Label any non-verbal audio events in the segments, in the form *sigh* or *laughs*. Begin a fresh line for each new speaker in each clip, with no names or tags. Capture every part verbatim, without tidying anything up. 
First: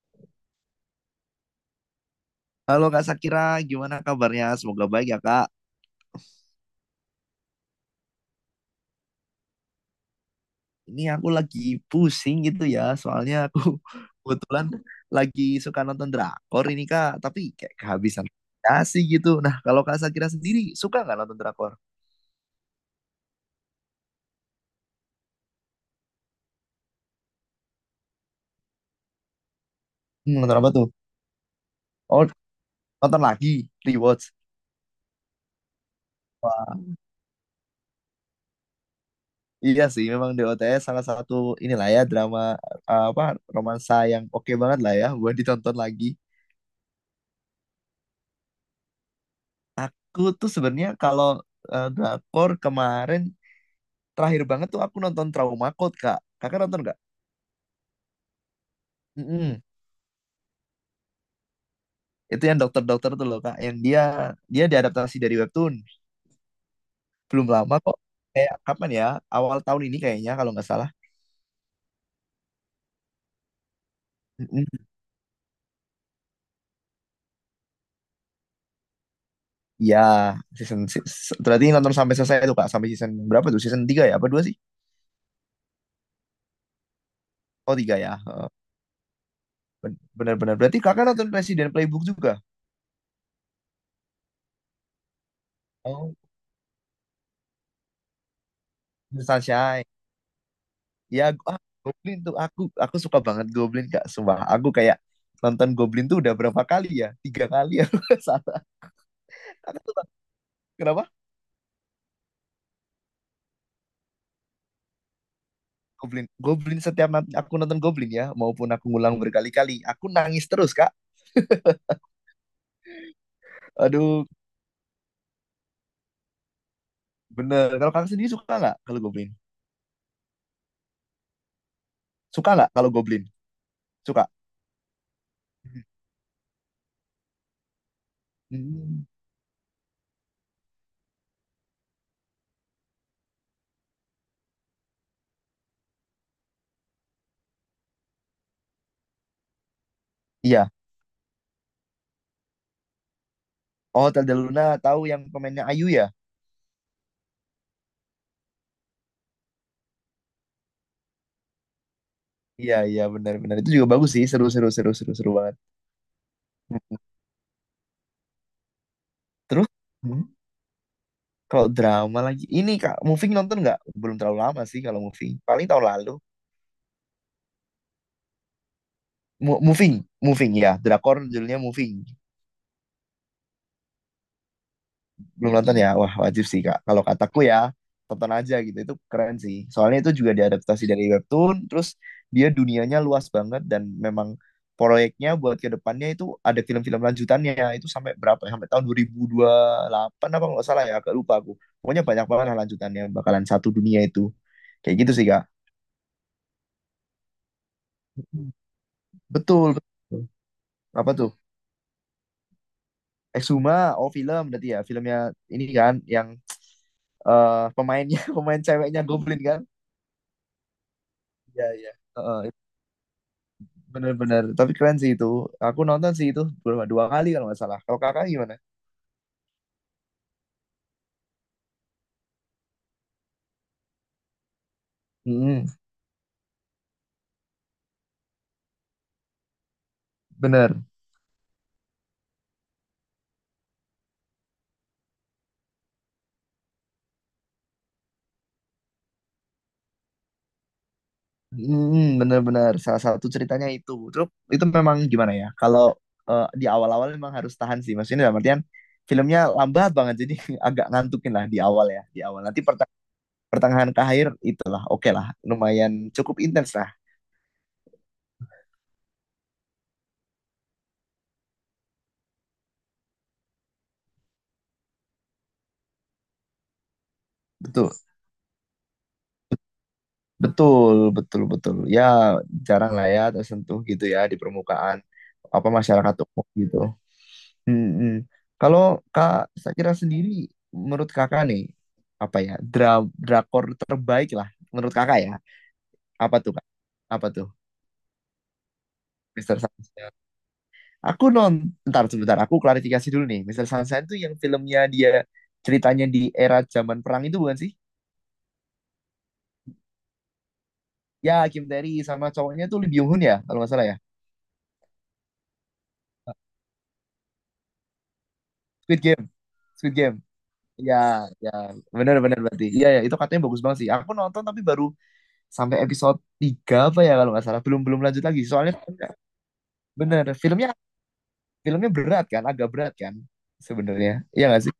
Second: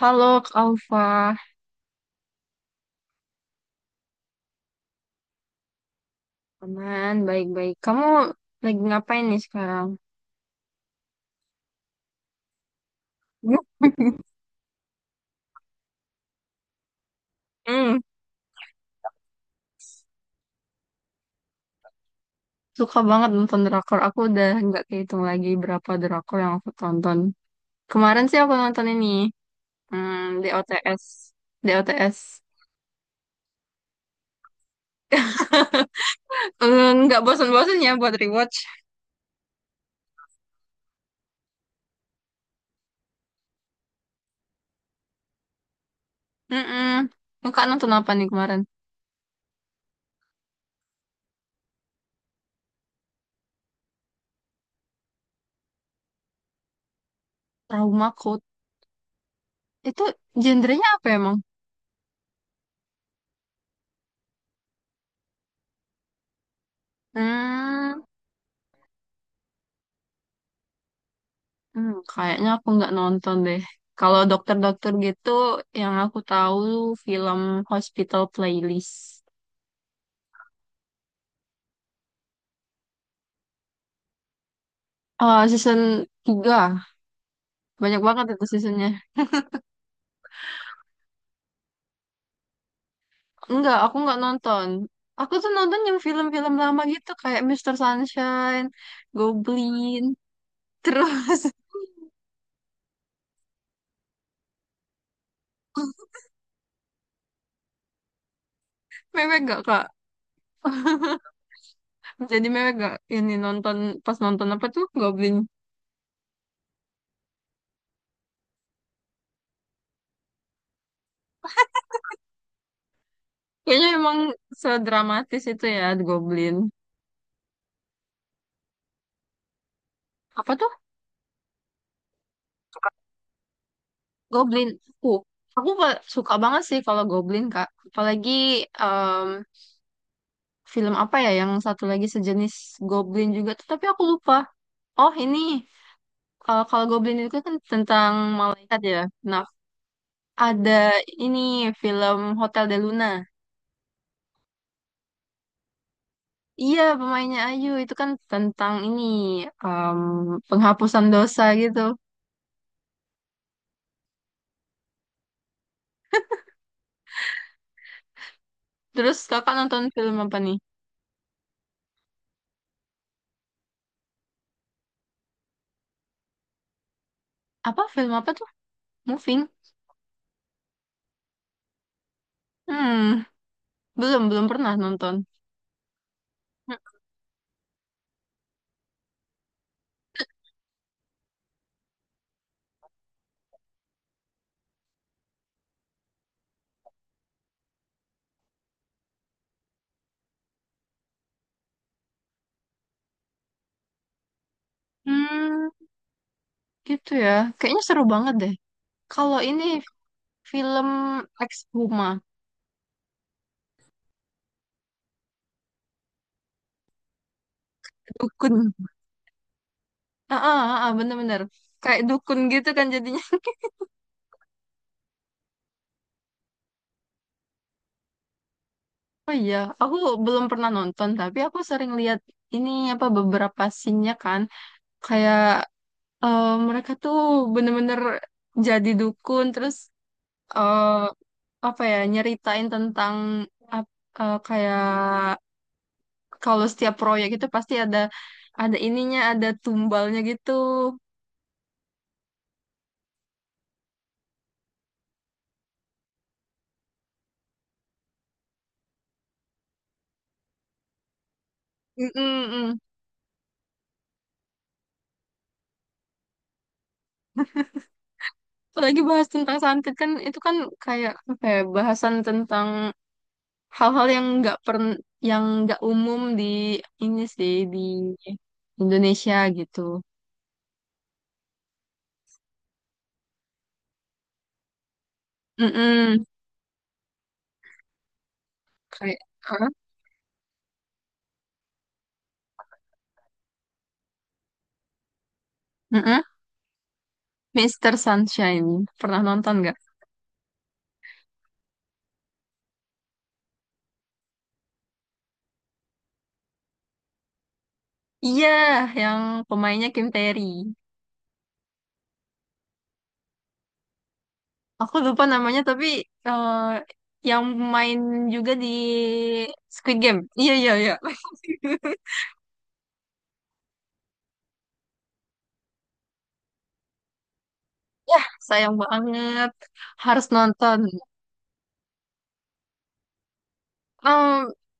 Halo, Kak Alfa.
Halo Kak Sakira, gimana kabarnya? Semoga baik ya Kak.
Aman, baik-baik. Kamu lagi ngapain nih sekarang?
Ini aku lagi pusing gitu ya, soalnya aku *laughs* kebetulan lagi suka nonton drakor ini Kak, tapi kayak
Hmm.
kehabisan kasih gitu. Nah, kalau Kak Sakira sendiri suka nggak nonton drakor?
Suka banget nonton drakor. Aku udah nggak kehitung lagi berapa drakor yang aku tonton. Kemarin sih aku nonton ini, hmm,
Hmm, nonton apa tuh?
D O T S. D O T S.
Oh, nonton lagi, rewatch. Wah,
Eh, nggak bosan-bosan ya buat rewatch.
iya sih, memang D O t s salah satu inilah ya drama eh, apa romansa yang oke banget lah ya buat ditonton lagi.
Mm-mm. Kak nonton apa nih kemarin?
Aku tuh sebenarnya kalau eh, drakor kemarin terakhir banget tuh aku nonton Trauma Code, Kak. Kakak nonton nggak?
Trauma Code.
Mm-mm.
Itu genrenya apa emang?
Itu yang dokter-dokter tuh loh, Kak. Yang dia dia diadaptasi dari webtoon. Belum lama kok.
Hmm.
Kayak kapan ya? Awal tahun ini kayaknya kalau nggak salah.
Hmm, kayaknya aku nggak nonton deh. Kalau
Mm-mm.
dokter-dokter gitu, yang aku tahu film Hospital Playlist.
Iya, season, si, se- berarti nonton sampai selesai itu Kak. Sampai season berapa tuh? Season tiga ya? Apa dua sih?
Oh, season tiga.
Oh, tiga
Banyak
ya.
banget itu
Heeh.
seasonnya.
Ben- Benar-benar. Berarti Kakak nonton Resident Playbook juga?
Enggak, aku nggak nonton. Aku tuh nonton yang
Oh,
film-film lama gitu, kayak Mister Sunshine,
Sunshine.
Goblin.
Ya,
Terus,
gu- ah, Goblin tuh aku aku suka banget Goblin Kak. Sumpah, aku kayak nonton Goblin tuh udah berapa kali ya? Tiga kali ya. *laughs* Salah.
*laughs* mewek gak,
Aku
Kak?
tuh tak- kenapa?
Jadi mewek gak ini nonton, pas nonton apa tuh Goblin?
Goblin. Goblin setiap nanti aku nonton Goblin ya, maupun aku ngulang berkali-kali, aku nangis terus, Kak.
Kayaknya emang
Aduh,
sedramatis itu ya, Goblin.
bener. Kalau kakak sendiri suka nggak kalau Goblin?
Apa tuh?
Suka nggak kalau Goblin? Suka.
Goblin. Uh, aku pa- suka banget sih kalau Goblin, Kak. Apalagi
Hmm,
em, film apa ya yang satu lagi sejenis Goblin juga tuh, tapi aku lupa. Oh, ini eh, kalau Goblin itu kan tentang malaikat ya. Nah,
iya.
ada ini film Hotel de Luna.
Oh, Zelda Luna tahu yang pemainnya Ayu ya?
Iya, pemainnya Ayu itu kan tentang ini em, penghapusan dosa gitu.
Iya, iya benar-benar. Itu juga bagus sih, seru-seru seru-seru seru banget. Hmm.
Terus Kakak
Terus
nonton film
hmm,
apa nih?
kalau drama lagi, ini Kak, Moving nonton nggak? Belum terlalu lama sih kalau Moving. Paling tahun lalu.
Apa film apa tuh? Moving?
Mo- moving, Moving ya. Drakor judulnya Moving.
Hmm, belum belum pernah nonton.
Belum nonton ya? Wah, wajib sih, Kak. Kalau kataku ya, tonton aja gitu. Itu keren sih. Soalnya itu juga diadaptasi dari webtoon, terus dia dunianya luas banget dan memang proyeknya buat ke depannya itu ada film-film lanjutannya. Itu sampai berapa ya? Sampai tahun dua dua ribu dua puluh delapan apa nggak salah ya? Agak lupa aku. Pokoknya banyak banget lah lanjutannya bakalan satu dunia itu. Kayak gitu sih, Kak.
Hmm. Gitu ya. Kayaknya seru banget deh. Kalau ini
Betul, betul.
film
Apa tuh?
Exhuma,
Exuma, oh film berarti ya. Filmnya ini kan yang eh, pemainnya *laughs*
Dukun.
pemain ceweknya Goblin kan?
Ah, ah, ah, ah, bener-bener.
Iya, iya.
Kayak dukun
Heeh,
gitu kan jadinya. *laughs*
bener-bener. Tapi keren sih itu. Aku nonton sih itu berapa dua kali kalau nggak salah. Kalau kakak gimana?
Oh iya, aku belum pernah nonton, tapi aku sering lihat ini apa beberapa scene-nya kan. Kayak
Hmm,
eh, mereka tuh bener-bener jadi dukun, terus
bener.
eh, apa ya, nyeritain tentang ap- eh, kayak kalau setiap proyek itu pasti ada ada ininya, ada tumbalnya gitu.
Hmm, bener-bener. Salah satu ceritanya itu. Terus itu memang gimana ya? Kalau eh, di awal-awal memang harus tahan sih. Maksudnya dalam artian filmnya lambat banget. Jadi *laughs* agak ngantukin lah di awal ya. Di awal.
Mm-mm,
Nanti
mm.
perteng- pertengahan ke akhir itulah. Oke lah. Lumayan cukup intens lah.
Apalagi bahas tentang santet kan itu kan kayak apa ya bahasan tentang hal-hal yang nggak pern yang nggak umum di ini sih di
Betul.
Indonesia gitu.
Betul. Betul. Betul. Ya jarang lah ya tersentuh gitu ya di permukaan apa masyarakat
Mm-mm.
umum gitu. Mm-mm. Kalau
Kayak
Kak
huh?
Sakira sendiri, menurut Kakak nih, apa ya, dra- drakor terbaik lah, menurut Kakak ya,
Mm-mm.
apa tuh Kak? Apa tuh,
Mister Sunshine pernah nonton
Mister
nggak?
Sunshine? Aku non, ntar sebentar, aku klarifikasi dulu nih, Mister Sunshine tuh yang filmnya dia, ceritanya di era zaman perang itu bukan sih?
Iya, yang pemainnya Kim Terry.
Ya, Kim Tae Ri sama cowoknya tuh Lee Byung Hun ya, kalau nggak salah ya.
Aku lupa namanya tapi eh, yang main juga di
Squid Game, Squid
Squid
Game.
Game. Iya iya iya. *laughs*
Ya, ya, benar-benar berarti. Iya, ya, itu katanya bagus banget sih. Aku nonton tapi baru sampai episode tiga apa ya kalau nggak salah, belum belum
Ya,
lanjut lagi soalnya
sayang
filmnya-
banget.
bener,
Harus
filmnya
nonton.
filmnya berat kan, agak berat kan sebenarnya,
Em,
iya nggak sih?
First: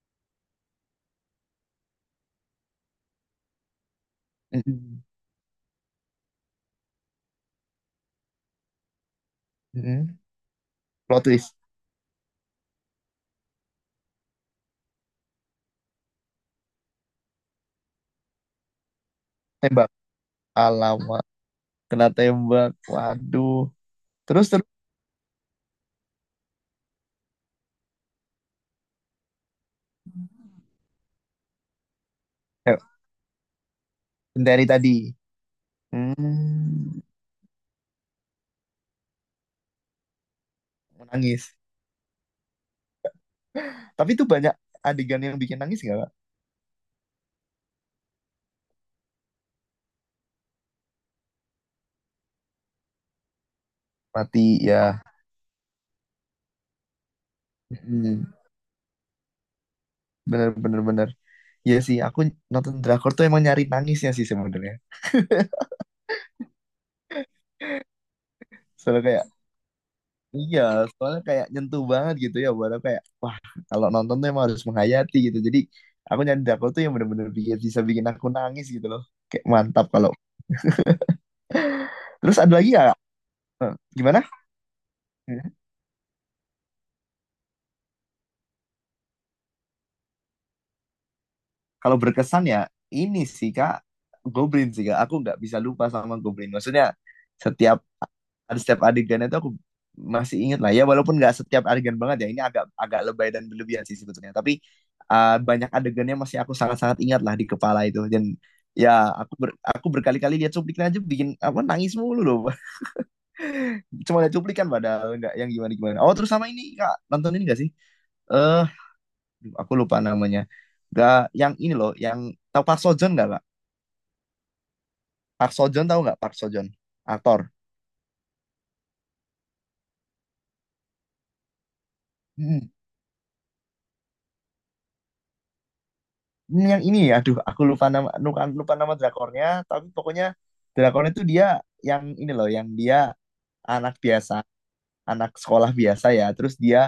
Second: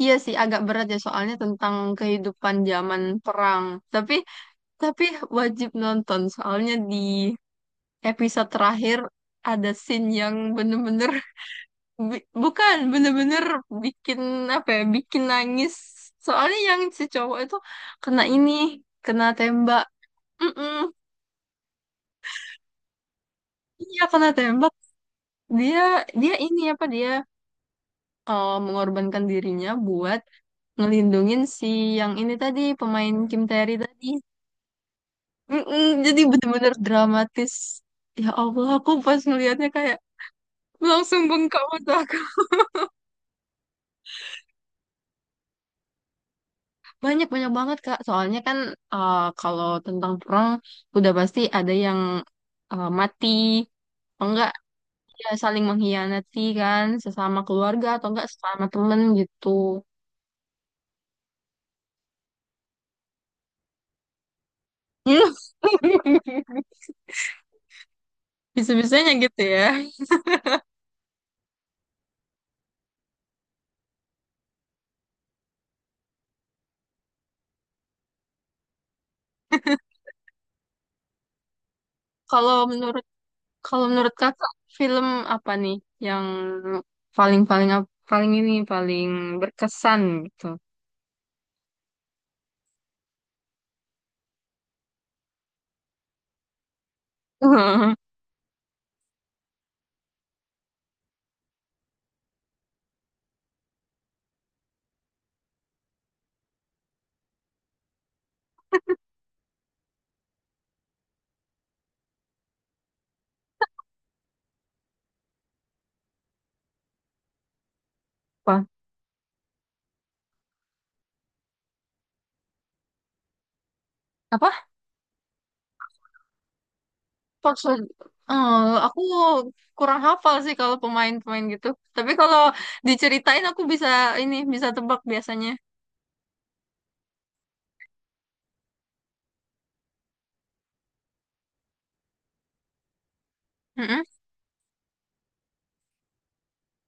iya sih agak berat ya soalnya tentang kehidupan zaman perang. Tapi
Mm-mm.
tapi wajib nonton soalnya di episode terakhir ada scene
Mm-mm.
yang bener-bener
Plot
*laughs*
twist,
bi- bukan bener-bener bikin apa ya bikin nangis. Soalnya yang si cowok itu kena ini kena tembak.
tembak,
Mm-mm.
alamat kena tembak, waduh,
Iya kena
terus terus
tembak. Dia dia ini apa dia eh, mengorbankan dirinya buat ngelindungin si yang ini tadi
ayo,
pemain Kim tae tadi.
sendiri tadi,
Mm-mm, jadi bener-bener
hmm,
dramatis. Ya Allah, aku pas ngelihatnya kayak langsung
menangis,
bengkak mata aku.
tapi itu banyak adegan yang bikin nangis nggak Kak?
Banyak banyak banget Kak. Soalnya kan eh, kalau tentang perang udah pasti ada yang eh, mati, atau
Mati
enggak
ya.
ya saling mengkhianati kan sesama keluarga atau enggak
Mm-mm.
sesama temen gitu.
Bener bener bener, ya sih aku nonton drakor tuh emang nyari nangisnya sih sebenarnya,
*laughs*
soalnya
Bisa-bisanya
kayak
gitu ya.
iya, soalnya kayak nyentuh banget gitu ya buat aku kayak wah, kalau nonton tuh emang harus menghayati gitu. Jadi aku nyari drakor tuh yang bener-bener bikin, bisa bikin aku nangis gitu loh. Kayak mantap kalau. Terus ada
Kalau
lagi ya?
menurut kalau menurut
Gimana?
Kakak film apa nih yang paling paling ap- paling ini paling berkesan gitu?
Kalau berkesan ya ini sih Kak, Goblin sih Kak. Aku nggak bisa lupa sama Goblin. Maksudnya setiap
*laughs*
ada setiap adegan itu aku masih ingat lah ya walaupun nggak setiap adegan banget ya, ini agak agak lebay dan berlebihan sih sebetulnya, tapi uh, banyak adegannya masih aku sangat-sangat ingat lah di kepala itu, dan ya aku ber, aku berkali-kali lihat cuplikan aja bikin apa nangis mulu loh. *laughs* Cuma lihat cuplikan padahal nggak yang gimana gimana. Oh terus sama ini kak, nonton ini nggak sih, eh
Apa?
aduh, aku lupa namanya, nggak yang ini loh yang, tahu Park Seo Joon nggak kak?
Apa?
Park Seo Joon, tahu nggak Park Seo Joon, aktor.
Oxford. Eh, aku kurang hafal sih kalau pemain-pemain gitu. Tapi kalau
Hmm.
diceritain aku bisa ini bisa tebak biasanya.
Ini yang ini, aduh aku lupa nama, lupa, lupa nama drakornya, tapi pokoknya drakornya itu dia yang ini loh yang dia anak
Mm-mm,
biasa, anak sekolah biasa ya. Terus dia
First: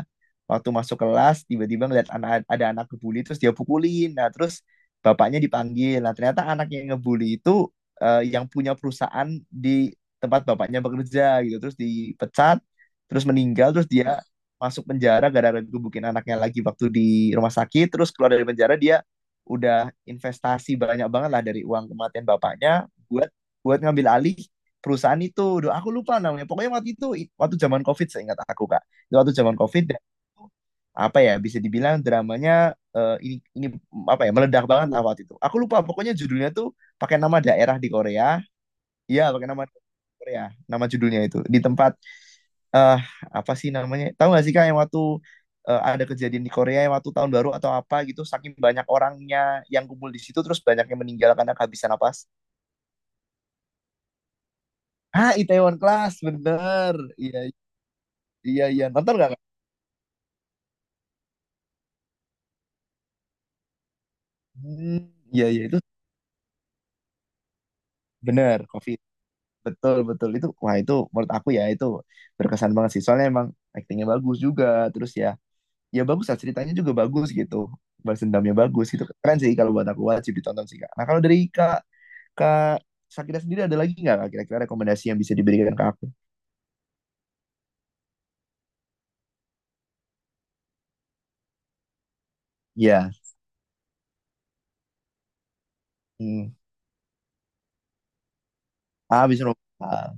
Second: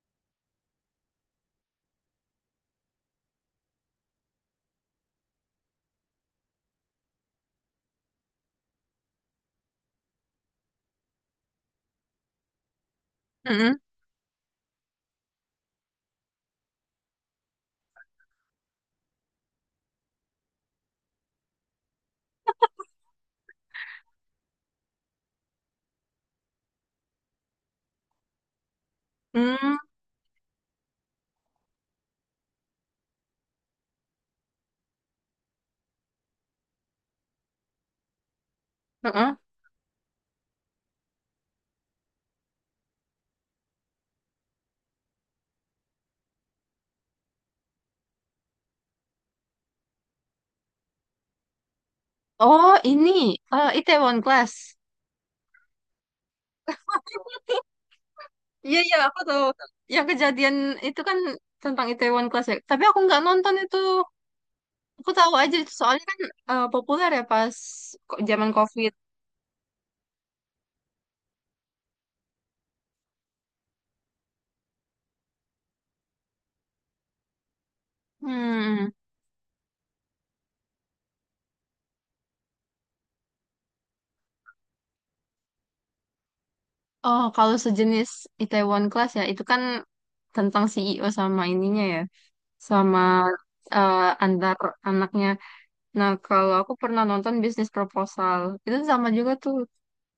waktu masuk kelas tiba-tiba ngeliat anak, ada anak ngebully terus dia pukulin. Nah, terus bapaknya dipanggil. Nah, ternyata anak yang ngebully itu eh, yang punya perusahaan di tempat bapaknya bekerja gitu. Terus dipecat, terus meninggal,
mm-mm,
terus dia masuk penjara gara-gara gebukin anaknya lagi waktu di rumah sakit. Terus keluar dari penjara dia udah investasi banyak banget lah dari uang kematian bapaknya buat buat ngambil alih perusahaan itu. Duh, aku lupa namanya. Pokoknya waktu itu waktu zaman COVID seingat aku Kak. Itu waktu zaman
mm,
COVID dan itu, apa ya, bisa dibilang dramanya eh, ini ini apa ya, meledak banget lah waktu itu. Aku lupa pokoknya judulnya tuh pakai nama daerah di Korea. Iya,
mm-mm.
pakai nama Korea. Nama judulnya itu di tempat eh apa sih namanya? Tahu nggak sih Kak yang waktu eh, ada kejadian di Korea yang waktu tahun baru atau apa gitu, saking banyak orangnya yang kumpul di situ terus banyak yang meninggal karena kehabisan napas.
Oh ini eh, Itaewon Class.
Ah, Itaewon Class, bener. Iya,
*laughs*
iya
Iya
iya,
iya
nonton
aku
nggak Kak?
tahu. Yang kejadian itu kan tentang Itaewon Class ya. Tapi aku nggak nonton itu.
Hmm,
Aku tahu
iya
aja
iya itu,
soalnya kan eh, populer ya pas ko- zaman
benar
COVID.
COVID, betul betul itu, wah itu menurut aku ya, itu berkesan banget sih soalnya emang aktingnya bagus juga, terus ya ya bagus lah, ceritanya juga bagus gitu, balas dendamnya bagus
Hmm.
gitu, keren sih kalau buat aku, wajib ditonton sih kak. Nah kalau dari kak kak Sakira sendiri ada lagi nggak Kak, kira-kira rekomendasi yang bisa diberikan ke aku?
Oh, kalau sejenis Itaewon Class ya, itu kan tentang C E O sama ininya ya, sama
Iya.
eh, antar anaknya. Nah,
Hmm.
kalau aku pernah nonton bisnis proposal, itu sama
Ah
juga
habis.
tuh.
Ah.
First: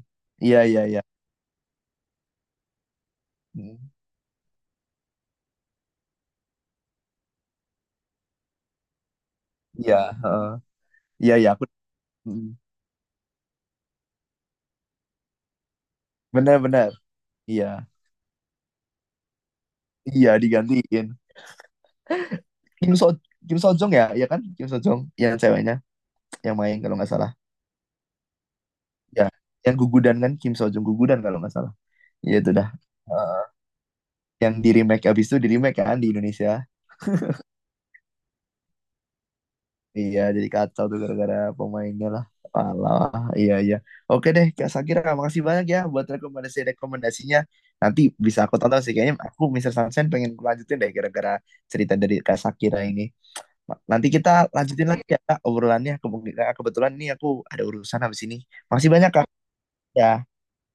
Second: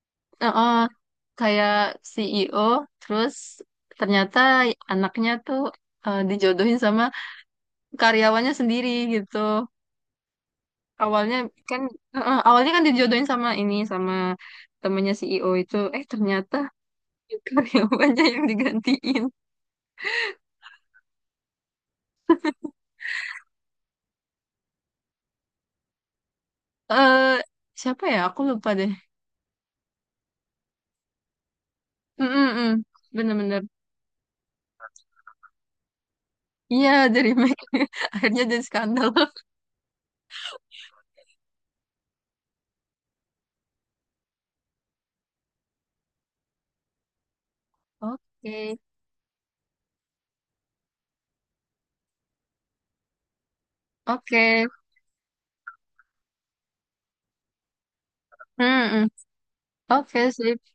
Eh,
Iya
eh,
iya iya.
kayak C E O, terus
Hmm.
ternyata anaknya tuh eh, dijodohin sama karyawannya sendiri gitu.
Iya. Heeh. Iya
Awalnya
iya aku.
kan, eh, eh,
Hmm.
awalnya kan dijodohin sama ini, sama temennya C E O itu. Eh, ternyata
Benar benar.
*laughs*
Iya.
karyawannya yang digantiin.
Iya digantiin. Kim So Kim So Jong ya, ya kan? Kim So Jong yang ceweknya yang main kalau nggak
Eh,
salah.
siapa ya? Aku lupa deh.
Ya, yang gugudan kan, Kim So Jong gugudan kalau nggak salah. Iya itu dah.
Mm-mm-mm.
Eh,
Bener-bener.
yang di remake, abis itu di remake kan di Indonesia.
Iya, The Remake. *laughs* Akhirnya jadi skandal.
Iya, jadi kacau tuh gara-gara pemainnya lah. Alah, iya iya. Oke deh, Kak Sakira, makasih banyak ya buat rekomendasi-rekomendasinya. Nanti
*laughs*
bisa aku
Oke.
tonton sih kayaknya, aku Mister Sunshine pengen lanjutin deh gara-gara cerita dari Kak Sakira ini. Ma- Nanti kita
Oke.
lanjutin lagi ya Kak, obrolannya. Kebetulan kebetulan ini aku ada urusan habis ini. Makasih
Mm-mm.
banyak Kak.
Oke
Ya.
sih.